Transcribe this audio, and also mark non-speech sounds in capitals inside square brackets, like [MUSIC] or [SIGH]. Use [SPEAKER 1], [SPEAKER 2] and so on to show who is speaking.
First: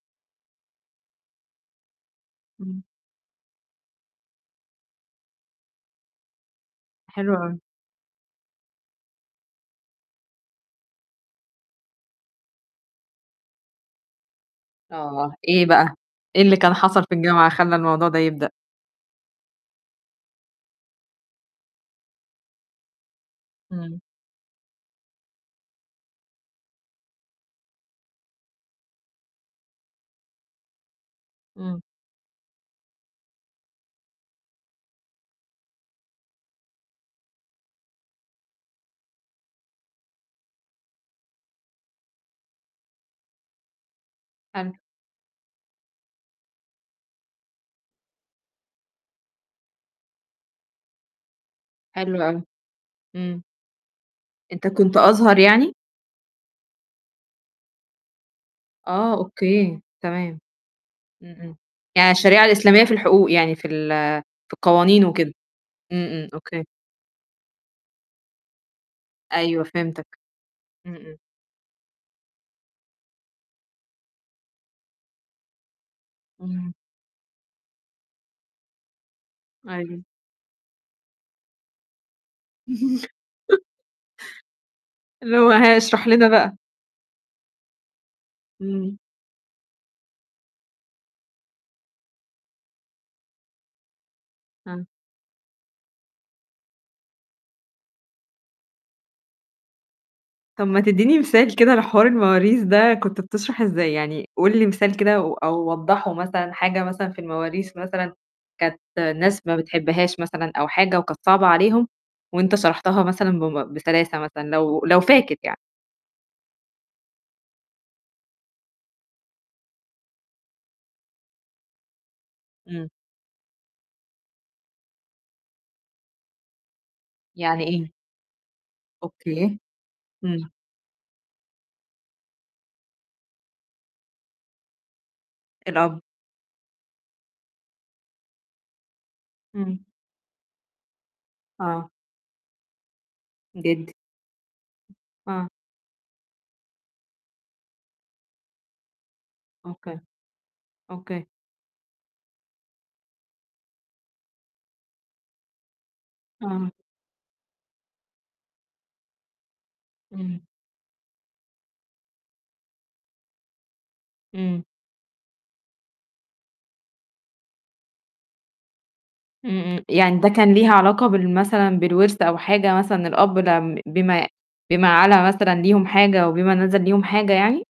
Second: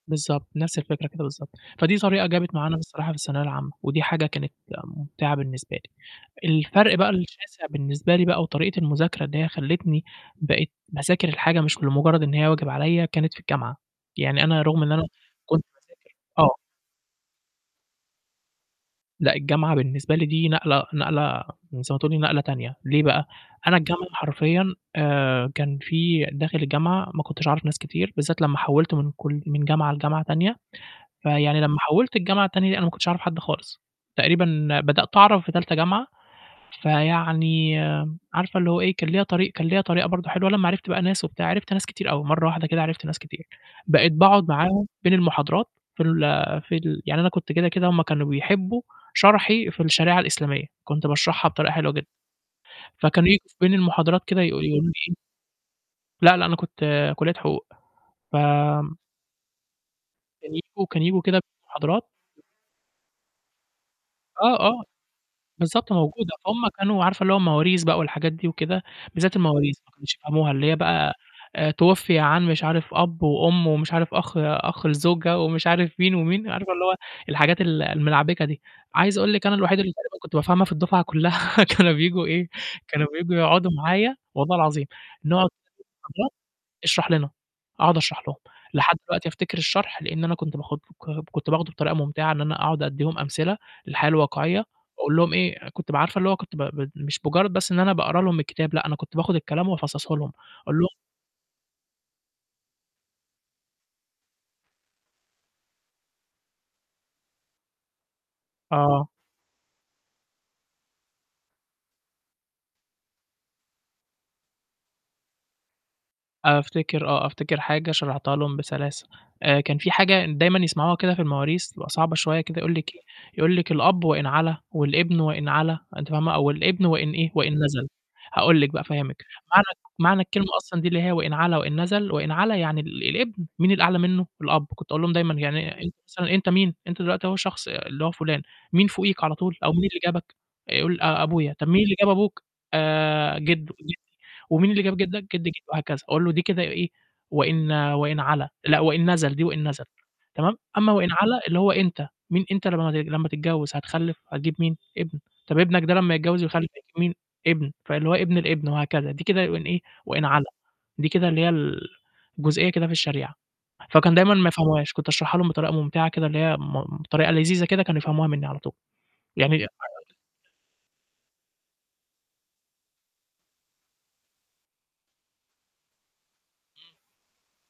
[SPEAKER 1] بالضبط، نفس الفكرة كده بالضبط. فدي طريقة جابت معانا
[SPEAKER 2] امم.
[SPEAKER 1] بصراحة في الثانوية العامة، ودي حاجة كانت مُمْتِعَة بالنسبة لي. الفرق بقى
[SPEAKER 2] حلو أوي.
[SPEAKER 1] الشاسع بالنسبة لي بقى وطريقة المذاكرة اللي هي خلّتني بقيت باذاكر الحاجة مش لمُجرّد إن هي واجب عليَّ كانت في الجامعة، يعني أنا رغم إن أنا
[SPEAKER 2] آه،
[SPEAKER 1] كنت
[SPEAKER 2] إيه بقى؟
[SPEAKER 1] باذاكر
[SPEAKER 2] إيه
[SPEAKER 1] آه.
[SPEAKER 2] اللي كان حصل في الجامعة خلّي الموضوع ده يبدأ؟
[SPEAKER 1] لأ الجامعة بالنسبة لي دي نقلة نقلة زي ما تقولي نقلة تانية، ليه بقى؟ أنا
[SPEAKER 2] امم.
[SPEAKER 1] الجامعة حرفيًا آآ، كان في داخل الجامعة ما كنتش أعرف ناس كتير، بالذات لما حوّلت من كل من جامعة لجامعة تانية، فيعني لما
[SPEAKER 2] امم.
[SPEAKER 1] حوّلت الجامعة التانية أنا ما كنتش أعرف حد خالص. تقريبًا بدأت أعرف في تالتة جامعة، فيعني عارفة اللي هو إيه، كان ليَّ طريق كان ليَّ طريقة برضه حلوة. لما عرفت بقى ناس وبتاع، عرفت ناس كتير أوي، مرّة واحدة كده عرفت ناس كتير. بقيت باقعد
[SPEAKER 2] حلو.
[SPEAKER 1] معاهم بين المحاضرات في ال في ال يعني أنا كنت كده كده هُم كانوا بيحبّوا شرحي في الشريعة الإسلامية، كنت باشرحها بطريقة حلوة جدًا.
[SPEAKER 2] حلو أوي.
[SPEAKER 1] فكانوا يي
[SPEAKER 2] امم.
[SPEAKER 1] بين المحاضرات كده يقو
[SPEAKER 2] أنت
[SPEAKER 1] يقولوا لي
[SPEAKER 2] كنت
[SPEAKER 1] إيه
[SPEAKER 2] أزهر يعني؟
[SPEAKER 1] لا، لأ، أنا كنت كلّية حقوق، فآمم
[SPEAKER 2] آه، أوكي، تمام.
[SPEAKER 1] كانوا ييجوا كانوا ييجوا
[SPEAKER 2] امم،
[SPEAKER 1] كده
[SPEAKER 2] امم.
[SPEAKER 1] المحاضرات
[SPEAKER 2] يعني الشريعة الإسلامية في الحقوق، يعني في ال في
[SPEAKER 1] آه، آه،
[SPEAKER 2] القوانين وكده؟
[SPEAKER 1] بالضبط
[SPEAKER 2] امم، امم،
[SPEAKER 1] موجودة.
[SPEAKER 2] أوكي.
[SPEAKER 1] فهُم كانوا عارفة اللي هو المواريث بقى والحاجات دي وكده؟ بالذات
[SPEAKER 2] أيوه
[SPEAKER 1] المواريث، ما
[SPEAKER 2] فهمتاك.
[SPEAKER 1] كانوش يفهموها. اللي هي
[SPEAKER 2] امم،
[SPEAKER 1] بقى
[SPEAKER 2] امم.
[SPEAKER 1] تُوُفِّيَ عن مش عارف أَبّ، وأُمّ، ومش عارف أَخ أَخ الزوجة، ومش عارف مين ومين، عارفة
[SPEAKER 2] امم.
[SPEAKER 1] اللي هو الحاجات ال الملعبِكة دي. عايز أقول لِك أنا الوحيد اللي
[SPEAKER 2] أيوه.
[SPEAKER 1] تقريبًا كنت بافهمها في الدُفعة كلّها، كانوا بييجوا إيه، كانوا بييجوا
[SPEAKER 2] [CHUCKLES]
[SPEAKER 1] يقعدوا معايا، والله العظيم،
[SPEAKER 2] اللي
[SPEAKER 1] نقعد
[SPEAKER 2] هو ها؟ اشرح لنا
[SPEAKER 1] [UNINTELLIGIBLE]
[SPEAKER 2] بقى.
[SPEAKER 1] اشرح لنا، أقعد أشرح لهم. لحد
[SPEAKER 2] امم.
[SPEAKER 1] دلوقتي أفتكر الشرح لإن أنا كنت باخد [UNINTELLIGIBLE] كنت باخده بطريقة مُمْتِعَة، إن أنا أقعد أدّيهم أمثلة للحياة الواقعية،
[SPEAKER 2] آه.
[SPEAKER 1] أقول لهم إيه، كنت ب عارفة اللي هو كنت ب ب مش مجرّد بس إن أنا باقرا لهم الكتاب، لأ أنا كنت باخد الكلام وأفصصه لهم،
[SPEAKER 2] طَب
[SPEAKER 1] أقول
[SPEAKER 2] ما
[SPEAKER 1] لهم
[SPEAKER 2] تدّيني مثال كده على حوار المواريث ده كنت بتشرح إزاي؟ يعني قُل لي مثال كده و أو وضّحه مثلًا، حاجة مثلًا في المواريث مثلًا كانت
[SPEAKER 1] آه.
[SPEAKER 2] الناس ما بتحبهاش مثلًا أو حاجة، وكانت صعبة عليهم، وأنت شرحتها مثلًا بم بسلاسة مثلًا، لو لو فاكر يعني.
[SPEAKER 1] أفتكر آه، أفتكر حاجة شرحتها لهم بسلاسة، آآ، كان في حاجة ن دايمًا يسمعوها كده في المواريث بتبقى صعبة شويّة كده يقول
[SPEAKER 2] امم.
[SPEAKER 1] لك إيه، يقول لك: "الأب وإن علا والابن وإن علا." أنتِ فاهمة؟ أو الابن وإن إيه، وإن
[SPEAKER 2] يعني
[SPEAKER 1] نَزَل.
[SPEAKER 2] إيه؟
[SPEAKER 1] هاقول لك بقى أفهّمك،
[SPEAKER 2] أوكي.
[SPEAKER 1] معنى [UNINTELLIGIBLE] معنى الكلمة
[SPEAKER 2] امم.
[SPEAKER 1] أصلًا دي اللي هي وإن علا وإن نَزَل، وإن علا يعني ال الابن، مين الأعلى منه؟ الأب. كنت أقول لهم دايمًا يعني أنت
[SPEAKER 2] الأب.
[SPEAKER 1] مثلًا أنت مين؟ أنت دلوقتي أهو شخص اللي هو فلان، مين فوقيك على طول، أو مين
[SPEAKER 2] امم.
[SPEAKER 1] اللي جابك؟ يقول آآ، أبويا. طَب مين
[SPEAKER 2] آه.
[SPEAKER 1] اللي جاب أبوك؟ آآ، جِدّه جِدّي.
[SPEAKER 2] جدّي.
[SPEAKER 1] ومين اللي جاب جِدّك؟ جدّ
[SPEAKER 2] آه.
[SPEAKER 1] جدّ وهكذا أقول له دي كده إيه، وإن وإن علا لأ وإن نَزَل، دي وإن نَزَل،
[SPEAKER 2] أوكي.
[SPEAKER 1] تمام؟ أما وإن
[SPEAKER 2] أوكي.
[SPEAKER 1] علا اللي هو أنت، مين أنت لما لما تتجوّز، هتخلّف، هتجيب مين؟ ابن، طَب ابنك ده لما يتجوّز ويخلّف
[SPEAKER 2] آه.
[SPEAKER 1] هيجيب مين؟ ابن، فاللي هو ابن الابن وهكذا. دي كده وإن إيه؟ وإن
[SPEAKER 2] امم.
[SPEAKER 1] علا، دي كده اللي هي ال الجزئية كده في الشريعة. فكانوا دايمًا ما
[SPEAKER 2] امم.
[SPEAKER 1] يفهموهاش، كنت أشرحها لهم بطريقة مُمْتِعَة كده اللي هي م بطريقة لذيذة كده كانوا يفهموها مني على طول.
[SPEAKER 2] امم،
[SPEAKER 1] يعني
[SPEAKER 2] امم.
[SPEAKER 1] [UNINTELLIGIBLE]
[SPEAKER 2] يعني ده كان ليها علاقة بال مثلًا بالورث أو حاجة، مثلًا الأب ده امم، بما بما علا مثلًا ليهم حاجة، وبما نَزَل
[SPEAKER 1] امم.
[SPEAKER 2] ليهم حاجة يعني؟